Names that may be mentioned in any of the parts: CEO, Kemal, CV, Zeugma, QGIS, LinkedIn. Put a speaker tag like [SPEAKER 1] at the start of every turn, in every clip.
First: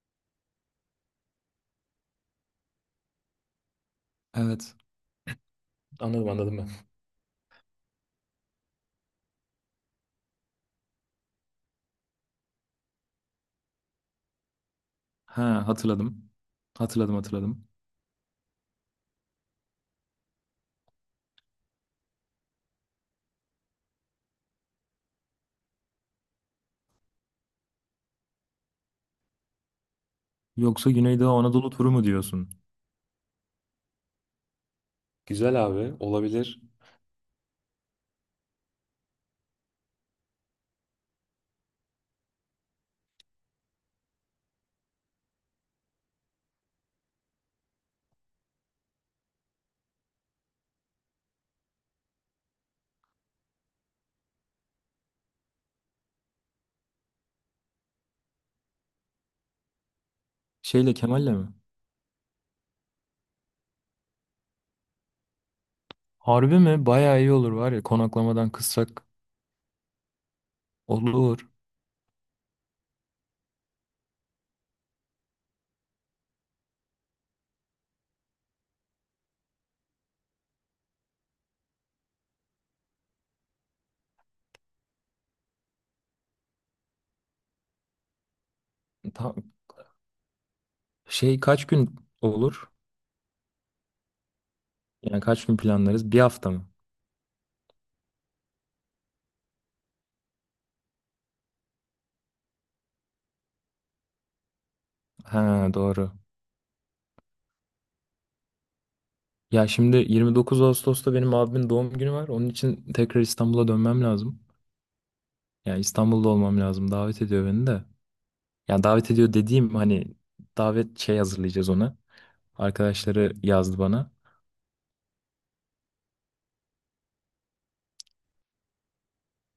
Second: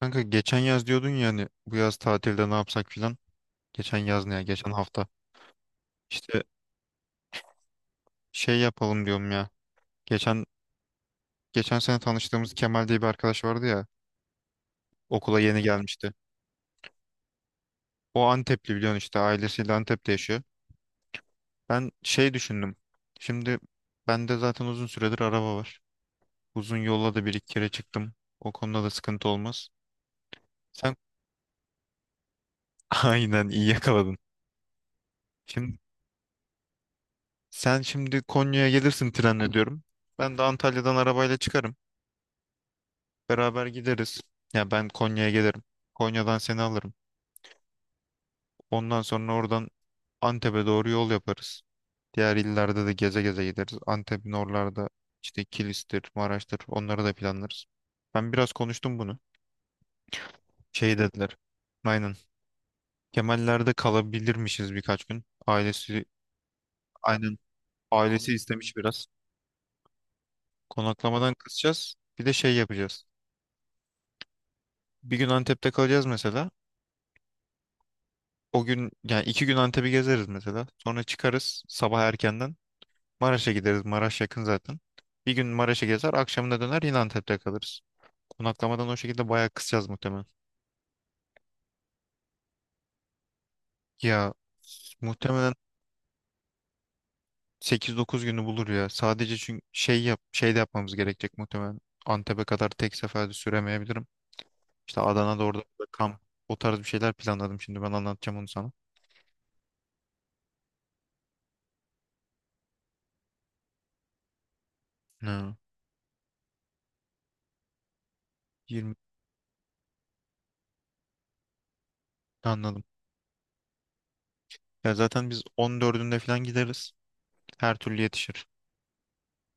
[SPEAKER 1] Kanka geçen yaz diyordun ya hani bu yaz tatilde ne yapsak filan. Geçen yaz ne ya? Geçen
[SPEAKER 2] Evet.
[SPEAKER 1] hafta.
[SPEAKER 2] Anladım
[SPEAKER 1] İşte
[SPEAKER 2] anladım ben.
[SPEAKER 1] şey yapalım diyorum ya. Geçen geçen sene tanıştığımız Kemal diye bir arkadaş vardı ya. Okula yeni
[SPEAKER 2] Ha
[SPEAKER 1] gelmişti.
[SPEAKER 2] hatırladım. Hatırladım hatırladım.
[SPEAKER 1] O Antepli biliyorsun, işte ailesiyle Antep'te yaşıyor. Ben şey düşündüm. Şimdi bende zaten uzun süredir araba var. Uzun yolla da bir iki kere çıktım. O konuda da sıkıntı olmaz.
[SPEAKER 2] Yoksa
[SPEAKER 1] Sen
[SPEAKER 2] Güneydoğu Anadolu turu mu diyorsun?
[SPEAKER 1] aynen, iyi yakaladın.
[SPEAKER 2] Güzel
[SPEAKER 1] Şimdi
[SPEAKER 2] abi olabilir.
[SPEAKER 1] sen şimdi Konya'ya gelirsin trenle diyorum. Ben de Antalya'dan arabayla çıkarım. Beraber gideriz. Ya ben Konya'ya gelirim. Konya'dan seni alırım. Ondan sonra oradan Antep'e doğru yol yaparız. Diğer illerde de geze geze gideriz. Antep'in oralarda işte Kilis'tir, Maraş'tır, onları da planlarız. Ben biraz konuştum bunu.
[SPEAKER 2] Şeyle
[SPEAKER 1] Şey
[SPEAKER 2] Kemal'le
[SPEAKER 1] dediler.
[SPEAKER 2] mi?
[SPEAKER 1] Aynen. Kemaller'de kalabilirmişiz birkaç gün.
[SPEAKER 2] Harbi mi? Bayağı iyi
[SPEAKER 1] Aynen,
[SPEAKER 2] olur var ya
[SPEAKER 1] ailesi
[SPEAKER 2] konaklamadan
[SPEAKER 1] istemiş
[SPEAKER 2] kıssak
[SPEAKER 1] biraz. Konaklamadan
[SPEAKER 2] olur.
[SPEAKER 1] kısacağız. Bir de şey yapacağız. Bir gün Antep'te kalacağız mesela. O gün, yani 2 gün Antep'i gezeriz mesela. Sonra çıkarız sabah erkenden. Maraş'a gideriz. Maraş yakın zaten. Bir gün Maraş'a gezer, akşamına döner yine Antep'te kalırız. Konaklamadan o şekilde
[SPEAKER 2] Tam,
[SPEAKER 1] bayağı kısacağız muhtemelen.
[SPEAKER 2] şey kaç gün olur?
[SPEAKER 1] Ya,
[SPEAKER 2] Yani kaç
[SPEAKER 1] muhtemelen
[SPEAKER 2] gün planlarız? Bir hafta mı?
[SPEAKER 1] 8-9 günü bulur ya. Sadece, çünkü şey de yapmamız gerekecek muhtemelen. Antep'e kadar tek seferde süremeyebilirim. İşte Adana'da, orada
[SPEAKER 2] Ha,
[SPEAKER 1] burada
[SPEAKER 2] doğru.
[SPEAKER 1] kamp, o tarz bir şeyler planladım şimdi, ben anlatacağım onu sana.
[SPEAKER 2] Ya şimdi 29 Ağustos'ta benim abimin doğum günü var. Onun için tekrar İstanbul'a dönmem lazım.
[SPEAKER 1] Ha,
[SPEAKER 2] Yani İstanbul'da olmam lazım. Davet ediyor beni de. Yani
[SPEAKER 1] 20,
[SPEAKER 2] davet ediyor dediğim hani davet şey hazırlayacağız ona.
[SPEAKER 1] anladım.
[SPEAKER 2] Arkadaşları yazdı bana.
[SPEAKER 1] Ya zaten biz 14'ünde falan gideriz. Her türlü yetişir.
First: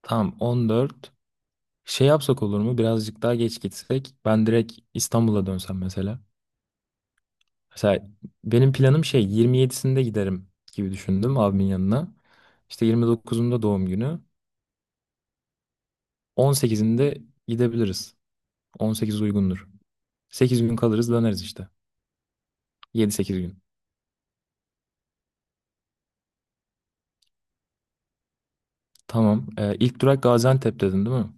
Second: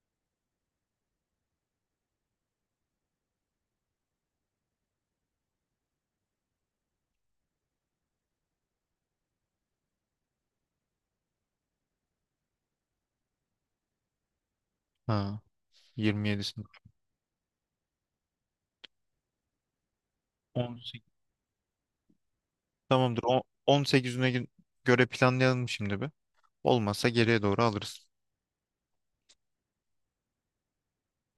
[SPEAKER 2] Tamam, 14. Şey yapsak olur mu? Birazcık daha geç gitsek. Ben direkt İstanbul'a dönsem mesela. Mesela benim planım şey 27'sinde giderim gibi düşündüm abimin yanına. İşte 29'unda doğum günü.
[SPEAKER 1] Ha, 27'sinde.
[SPEAKER 2] 18'inde gidebiliriz. 18 uygundur. 8 gün kalırız döneriz işte.
[SPEAKER 1] Tamamdır.
[SPEAKER 2] 7-8 gün.
[SPEAKER 1] 18'ine göre planlayalım şimdi bir. Olmazsa geriye doğru alırız.
[SPEAKER 2] Tamam. İlk durak Gaziantep dedin değil mi?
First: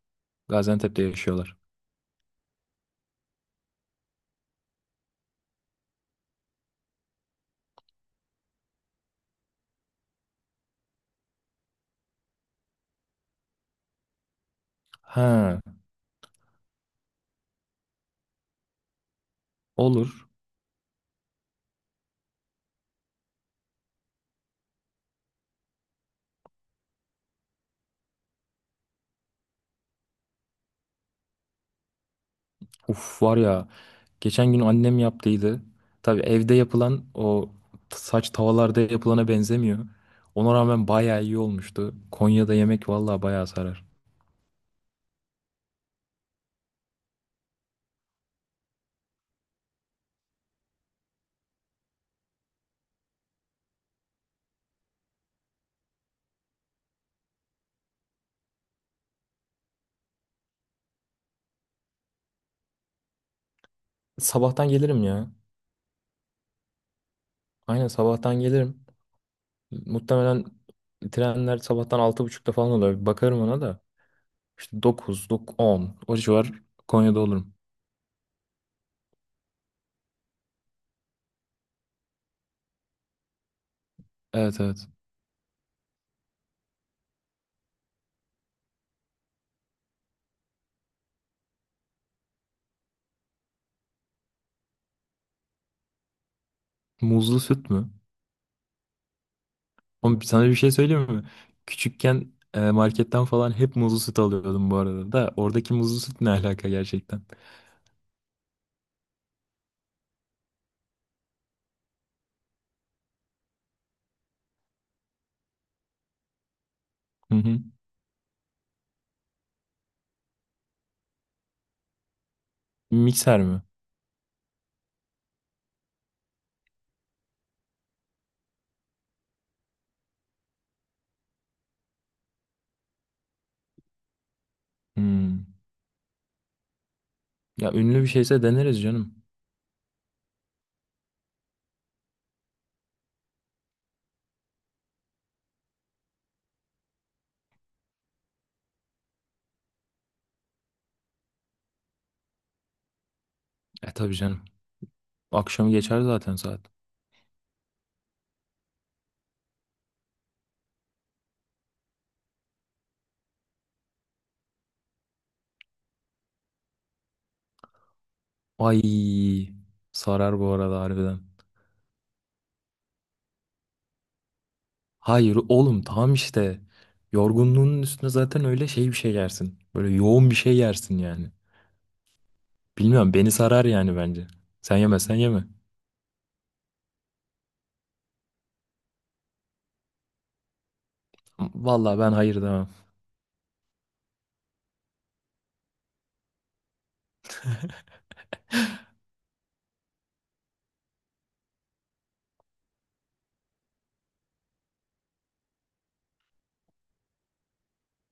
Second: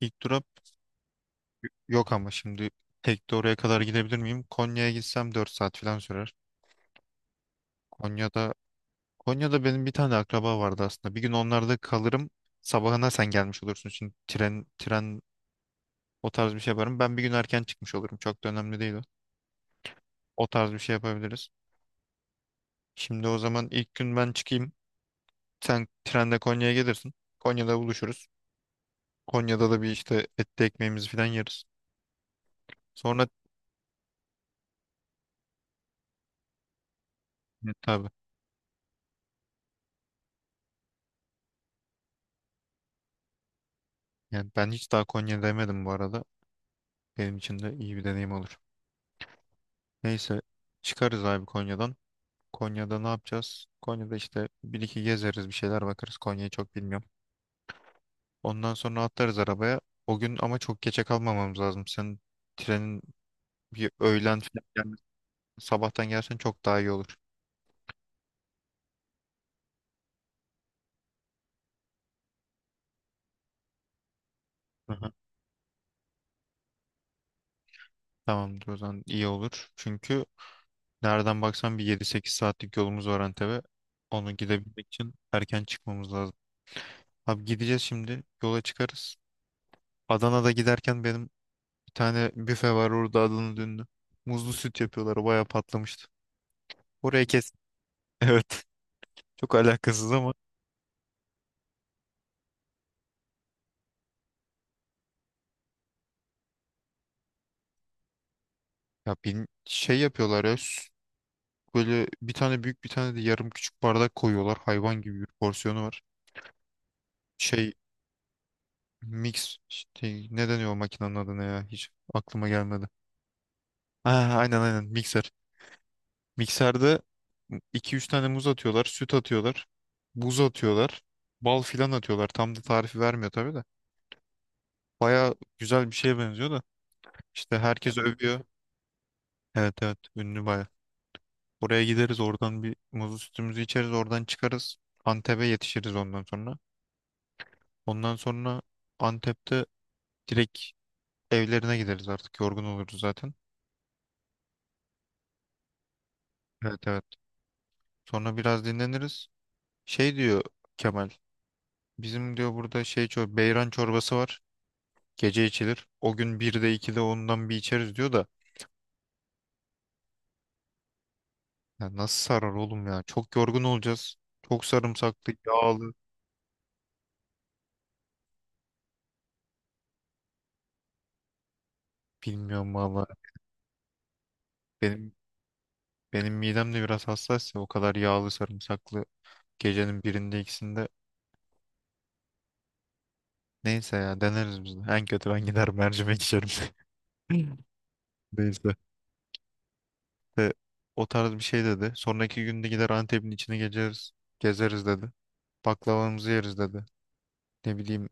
[SPEAKER 1] İlk durak
[SPEAKER 2] Gaziantep'te yaşıyorlar.
[SPEAKER 1] yok, ama şimdi tek de oraya kadar gidebilir miyim? Konya'ya gitsem 4 saat falan sürer. Konya'da Konya'da benim bir tane akraba vardı aslında. Bir gün onlarda kalırım. Sabahına sen gelmiş olursun. Şimdi tren
[SPEAKER 2] Ha,
[SPEAKER 1] o tarz bir şey yaparım. Ben bir gün erken çıkmış olurum. Çok da önemli değil o.
[SPEAKER 2] olur.
[SPEAKER 1] O tarz bir şey yapabiliriz. Şimdi o zaman ilk gün ben çıkayım. Sen trende Konya'ya gelirsin. Konya'da buluşuruz. Konya'da da bir işte etli ekmeğimizi falan yeriz.
[SPEAKER 2] Uf,
[SPEAKER 1] Sonra
[SPEAKER 2] var ya geçen gün annem yaptıydı. Tabii evde yapılan o
[SPEAKER 1] ne tabii.
[SPEAKER 2] saç tavalarda yapılana benzemiyor. Ona rağmen bayağı iyi olmuştu. Konya'da yemek vallahi bayağı sarar.
[SPEAKER 1] Yani ben hiç daha Konya demedim bu arada. Benim için de iyi bir deneyim olur. Neyse, çıkarız abi Konya'dan. Konya'da ne yapacağız? Konya'da işte bir iki gezeriz, bir şeyler bakarız. Konya'yı çok bilmiyorum. Ondan sonra atlarız arabaya. O gün ama çok geçe kalmamamız lazım. Senin trenin bir öğlen falan
[SPEAKER 2] Sabahtan gelirim
[SPEAKER 1] gelmesi-
[SPEAKER 2] ya.
[SPEAKER 1] sabahtan gelsen çok daha iyi olur.
[SPEAKER 2] Aynen, sabahtan gelirim. Muhtemelen trenler sabahtan 6.30'da falan oluyor. Bir bakarım ona da. İşte
[SPEAKER 1] Hı hı.
[SPEAKER 2] dokuz dokuz, on o civar Konya'da olurum.
[SPEAKER 1] Tamamdır, o zaman iyi olur. Çünkü nereden baksan bir 7-8 saatlik yolumuz var Antep'e. Onu
[SPEAKER 2] Evet,
[SPEAKER 1] gidebilmek
[SPEAKER 2] evet.
[SPEAKER 1] için erken çıkmamız lazım. Abi gideceğiz şimdi. Yola çıkarız. Adana'da giderken benim bir tane büfe var orada, Adana dönünü. Muzlu süt yapıyorlar. Bayağı patlamıştı. Oraya
[SPEAKER 2] Muzlu
[SPEAKER 1] kes.
[SPEAKER 2] süt mü?
[SPEAKER 1] Evet. Çok alakasız
[SPEAKER 2] Oğlum,
[SPEAKER 1] ama.
[SPEAKER 2] sana bir şey söyleyeyim mi? Küçükken marketten falan hep muzlu süt alıyordum bu arada da. Oradaki muzlu süt ne alaka gerçekten?
[SPEAKER 1] Ya bir şey yapıyorlar ya. Böyle bir tane büyük, bir tane de yarım küçük bardak koyuyorlar. Hayvan gibi bir porsiyonu var.
[SPEAKER 2] Hı hı.
[SPEAKER 1] Şey, mix. Şey, ne deniyor o makinenin adı ya? Hiç aklıma gelmedi.
[SPEAKER 2] Mikser mi?
[SPEAKER 1] Ha, aynen aynen, mikser. Mikserde 2-3 tane muz atıyorlar, süt atıyorlar, buz atıyorlar, bal filan atıyorlar. Tam da tarifi vermiyor tabii de. Baya
[SPEAKER 2] Hmm.
[SPEAKER 1] güzel bir şeye benziyor da. İşte
[SPEAKER 2] Ya
[SPEAKER 1] herkes
[SPEAKER 2] ünlü bir
[SPEAKER 1] övüyor.
[SPEAKER 2] şeyse deneriz canım.
[SPEAKER 1] Evet evet, ünlü baya. Oraya gideriz, oradan bir muzlu sütümüzü içeriz, oradan çıkarız. Antep'e yetişiriz ondan sonra. Ondan sonra Antep'te direkt evlerine gideriz, artık yorgun oluruz zaten.
[SPEAKER 2] E tabii canım. Akşamı geçer zaten saat.
[SPEAKER 1] Evet evet. Sonra biraz dinleniriz. Şey diyor Kemal. Bizim diyor burada şey, çor beyran çorbası var. Gece içilir. O gün 1'de 2'de ondan bir içeriz diyor da.
[SPEAKER 2] Ay, sarar bu arada harbiden.
[SPEAKER 1] Ya nasıl sarar oğlum ya? Çok yorgun olacağız. Çok sarımsaklı,
[SPEAKER 2] Hayır oğlum,
[SPEAKER 1] yağlı.
[SPEAKER 2] tam işte. Yorgunluğunun üstüne zaten öyle şey bir şey yersin. Böyle yoğun bir şey yersin yani.
[SPEAKER 1] Bilmiyorum valla.
[SPEAKER 2] Bilmiyorum, beni sarar yani bence. Sen
[SPEAKER 1] Benim
[SPEAKER 2] yemezsen yeme.
[SPEAKER 1] benim midem de biraz hassas ya. O kadar yağlı, sarımsaklı, gecenin birinde ikisinde.
[SPEAKER 2] Vallahi ben hayır demem.
[SPEAKER 1] Neyse ya, deneriz biz de. En kötü ben gider mercimek içerim. Neyse. E, O tarz bir şey dedi. Sonraki günde gider Antep'in içine gezeriz. Gezeriz dedi. Baklavamızı yeriz dedi. Ne bileyim,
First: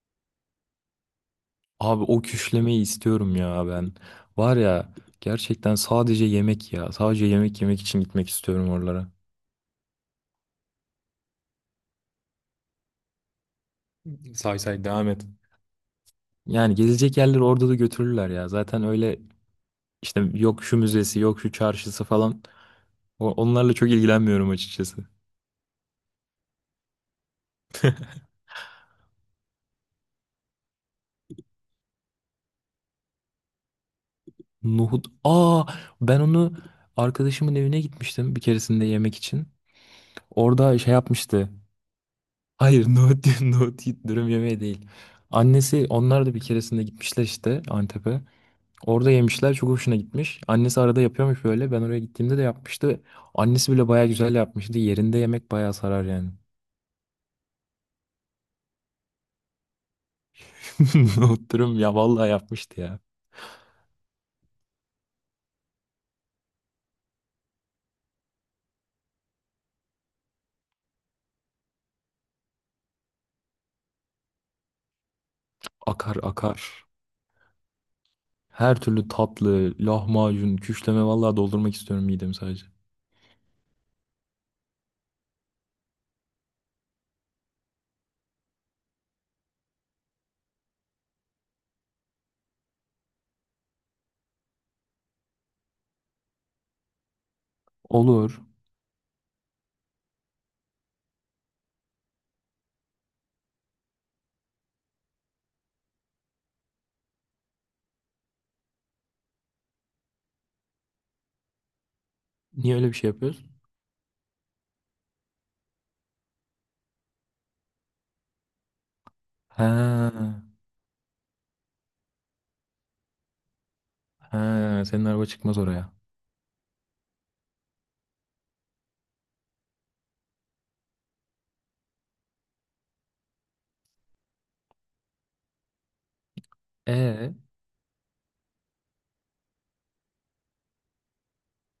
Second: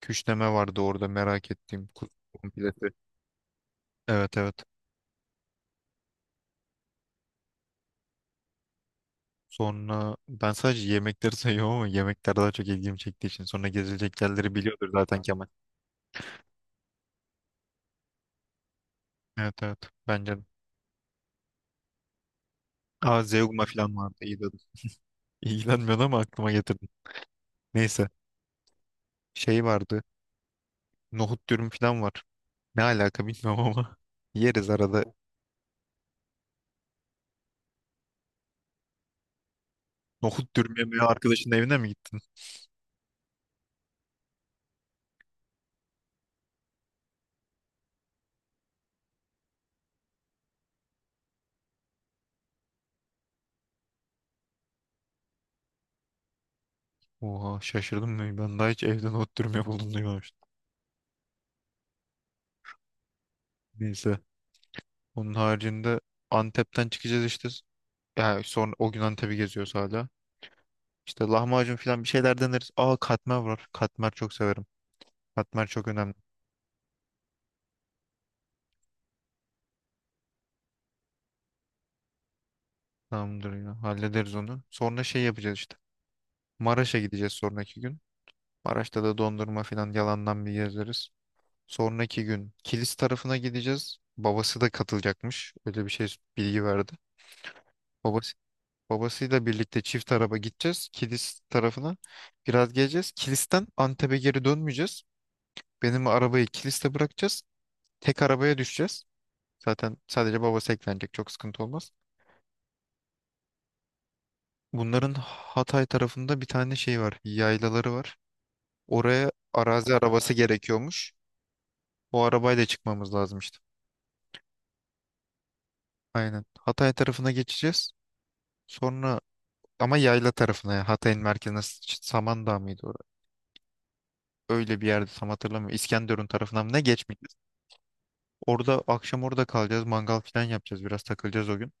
[SPEAKER 1] küşleme vardı orada merak ettiğim.
[SPEAKER 2] Abi
[SPEAKER 1] Kuzu
[SPEAKER 2] o küşlemeyi
[SPEAKER 1] omleti.
[SPEAKER 2] istiyorum ya ben.
[SPEAKER 1] Evet evet.
[SPEAKER 2] Var ya, gerçekten sadece yemek ya. Sadece yemek yemek için gitmek istiyorum oralara.
[SPEAKER 1] Sonra ben sadece yemekleri sayıyorum ama, yemekler daha çok ilgimi çektiği için. Sonra gezilecek yerleri
[SPEAKER 2] Say say
[SPEAKER 1] biliyordur
[SPEAKER 2] devam
[SPEAKER 1] zaten
[SPEAKER 2] et.
[SPEAKER 1] Kemal.
[SPEAKER 2] Yani gezilecek yerleri orada da götürürler ya. Zaten öyle
[SPEAKER 1] Evet evet,
[SPEAKER 2] işte,
[SPEAKER 1] bence de.
[SPEAKER 2] yok şu müzesi, yok şu çarşısı falan.
[SPEAKER 1] Aa, Zeugma
[SPEAKER 2] Onlarla çok
[SPEAKER 1] falan vardı, iyi
[SPEAKER 2] ilgilenmiyorum
[SPEAKER 1] dedim.
[SPEAKER 2] açıkçası.
[SPEAKER 1] İlgilenmiyordu ama aklıma getirdim. Neyse, şey vardı. Nohut dürüm falan var. Ne alaka bilmiyorum ama. Yeriz arada.
[SPEAKER 2] Nohut. Aa, ben onu arkadaşımın evine gitmiştim bir keresinde yemek için.
[SPEAKER 1] Nohut dürüm
[SPEAKER 2] Orada şey
[SPEAKER 1] yemeye
[SPEAKER 2] yapmıştı.
[SPEAKER 1] arkadaşın evine mi gittin?
[SPEAKER 2] Hayır nohut, nohut dürüm yemeği değil. Annesi, onlar da bir keresinde gitmişler işte Antep'e. Orada yemişler, çok hoşuna gitmiş. Annesi arada yapıyormuş böyle. Ben oraya gittiğimde de yapmıştı. Annesi bile baya güzel yapmıştı. Yerinde yemek baya sarar yani.
[SPEAKER 1] Oha, şaşırdım ben. Ben daha hiç evde nohut dürüm yapıldığını duymamıştım.
[SPEAKER 2] Oturum ya, vallahi yapmıştı ya.
[SPEAKER 1] Neyse. Onun haricinde Antep'ten çıkacağız işte. Yani sonra, o gün Antep'i geziyoruz hala. İşte lahmacun falan, bir şeyler deneriz. Aa, katmer var. Katmer çok severim. Katmer çok önemli.
[SPEAKER 2] Akar akar. Her türlü tatlı, lahmacun, küşleme, vallahi doldurmak istiyorum midemi sadece.
[SPEAKER 1] Tamamdır ya. Hallederiz onu. Sonra şey yapacağız işte. Maraş'a gideceğiz sonraki gün. Maraş'ta da dondurma falan yalandan bir gezeriz. Sonraki gün Kilis tarafına gideceğiz. Babası da katılacakmış. Öyle bir şey bilgi verdi. Babası,
[SPEAKER 2] Olur.
[SPEAKER 1] Babasıyla birlikte çift araba gideceğiz. Kilis tarafına biraz geleceğiz. Kilis'ten Antep'e geri dönmeyeceğiz. Benim arabayı Kilis'te bırakacağız. Tek arabaya düşeceğiz. Zaten sadece babası eklenecek. Çok sıkıntı olmaz.
[SPEAKER 2] Niye öyle bir şey yapıyoruz?
[SPEAKER 1] Bunların Hatay tarafında bir tane şey var. Yaylaları var. Oraya arazi arabası
[SPEAKER 2] He,
[SPEAKER 1] gerekiyormuş. O arabayla çıkmamız lazım işte.
[SPEAKER 2] he, senin araba çıkmaz oraya.
[SPEAKER 1] Aynen. Hatay tarafına geçeceğiz. Sonra ama yayla tarafına, yani Hatay'ın merkezine Samandağ mıydı orası? Öyle bir yerde, tam hatırlamıyorum. İskenderun tarafına mı ne
[SPEAKER 2] E,
[SPEAKER 1] geçmeyeceğiz. Orada akşam orada kalacağız. Mangal falan yapacağız. Biraz takılacağız o gün.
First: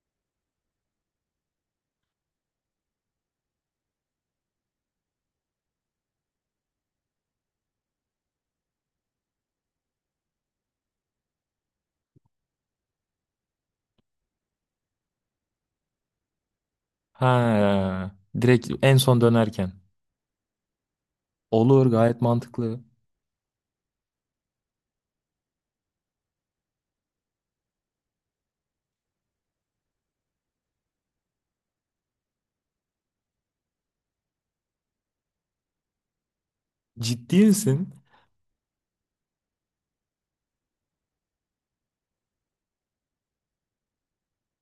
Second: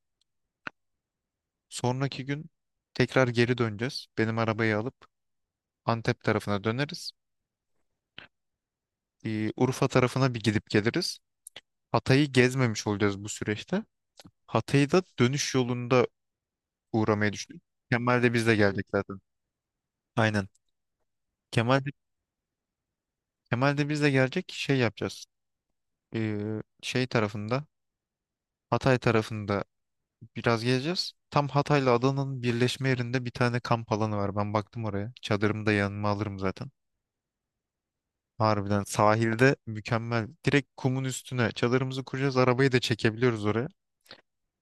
[SPEAKER 1] Sonraki gün tekrar geri döneceğiz. Benim arabayı alıp Antep tarafına döneriz. Urfa tarafına bir gidip geliriz. Hatay'ı gezmemiş olacağız bu süreçte. Hatay'ı da dönüş yolunda uğramayı düşünüyorum.
[SPEAKER 2] ha,
[SPEAKER 1] Kemal de bizle
[SPEAKER 2] direkt
[SPEAKER 1] gelecek
[SPEAKER 2] en
[SPEAKER 1] zaten.
[SPEAKER 2] son dönerken.
[SPEAKER 1] Aynen. Kemal
[SPEAKER 2] Olur,
[SPEAKER 1] de,
[SPEAKER 2] gayet mantıklı.
[SPEAKER 1] Kemal de bizle gelecek. Şey yapacağız. E, Şey tarafında, Hatay tarafında biraz gezeceğiz. Tam Hatay'la Adana'nın birleşme yerinde bir tane kamp alanı var. Ben baktım oraya. Çadırımı da yanıma alırım zaten.
[SPEAKER 2] Ciddi misin?
[SPEAKER 1] Harbiden sahilde mükemmel. Direkt kumun üstüne çadırımızı kuracağız. Arabayı da çekebiliyoruz oraya.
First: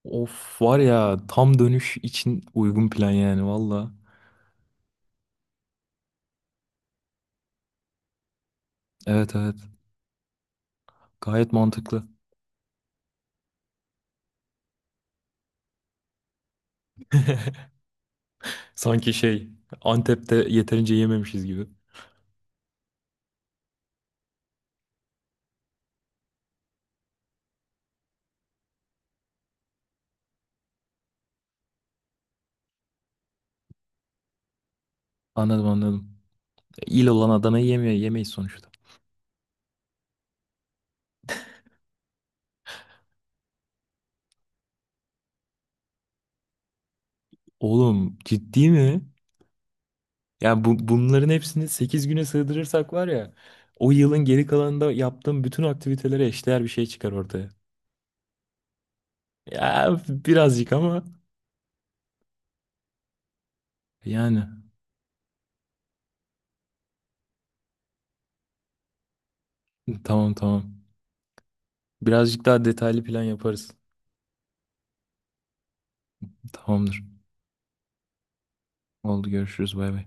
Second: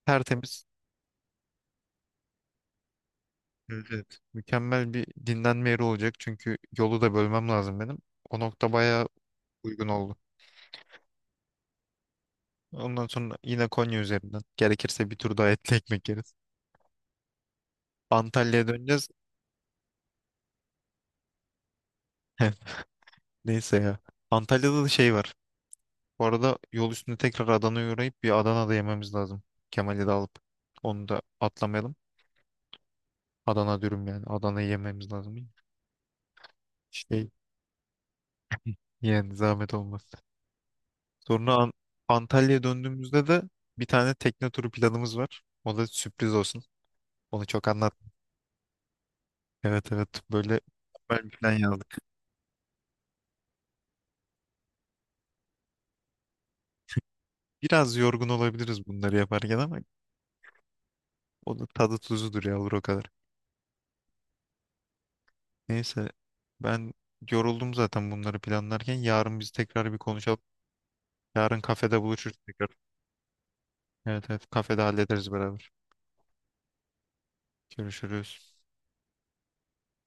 [SPEAKER 2] Of,
[SPEAKER 1] Tertemiz.
[SPEAKER 2] var ya tam dönüş için uygun plan yani
[SPEAKER 1] Evet,
[SPEAKER 2] valla.
[SPEAKER 1] evet. Mükemmel bir dinlenme yeri olacak, çünkü yolu da bölmem lazım benim. O nokta bayağı
[SPEAKER 2] Evet, evet,
[SPEAKER 1] uygun oldu.
[SPEAKER 2] gayet mantıklı.
[SPEAKER 1] Ondan sonra yine Konya üzerinden. Gerekirse bir tur daha etli ekmek yeriz. Antalya'ya döneceğiz.
[SPEAKER 2] Sanki şey Antep'te yeterince yememişiz gibi.
[SPEAKER 1] Neyse ya. Antalya'da da şey var. Bu arada yol üstünde tekrar Adana'ya uğrayıp bir Adana'da yememiz lazım. Kemal'i de alıp onu da atlamayalım. Adana dürüm yani. Adana'yı yememiz lazım.
[SPEAKER 2] Anladım anladım. İl olan
[SPEAKER 1] Şey,
[SPEAKER 2] Adana'yı yemiyor yemeyiz sonuçta.
[SPEAKER 1] yani zahmet olmaz. Sonra Antalya'ya döndüğümüzde de bir tane tekne turu planımız var. O da sürpriz olsun. Onu çok anlat.
[SPEAKER 2] Oğlum ciddi mi?
[SPEAKER 1] Evet evet, böyle
[SPEAKER 2] Ya bu,
[SPEAKER 1] mükemmel
[SPEAKER 2] bunların
[SPEAKER 1] bir plan
[SPEAKER 2] hepsini
[SPEAKER 1] yazdık.
[SPEAKER 2] 8 güne sığdırırsak var ya o yılın geri kalanında yaptığım bütün aktivitelere eşdeğer bir şey çıkar ortaya.
[SPEAKER 1] Biraz yorgun olabiliriz bunları yaparken ama
[SPEAKER 2] Ya birazcık ama
[SPEAKER 1] o da tadı tuzudur yavru, o kadar.
[SPEAKER 2] yani.
[SPEAKER 1] Neyse, ben yoruldum zaten bunları planlarken. Yarın biz tekrar bir
[SPEAKER 2] Tamam,
[SPEAKER 1] konuşalım.
[SPEAKER 2] tamam.
[SPEAKER 1] Yarın kafede buluşuruz
[SPEAKER 2] Birazcık daha
[SPEAKER 1] tekrar.
[SPEAKER 2] detaylı plan yaparız.
[SPEAKER 1] Evet evet, kafede hallederiz beraber.
[SPEAKER 2] Tamamdır.
[SPEAKER 1] Görüşürüz.
[SPEAKER 2] Oldu, görüşürüz, bay bay.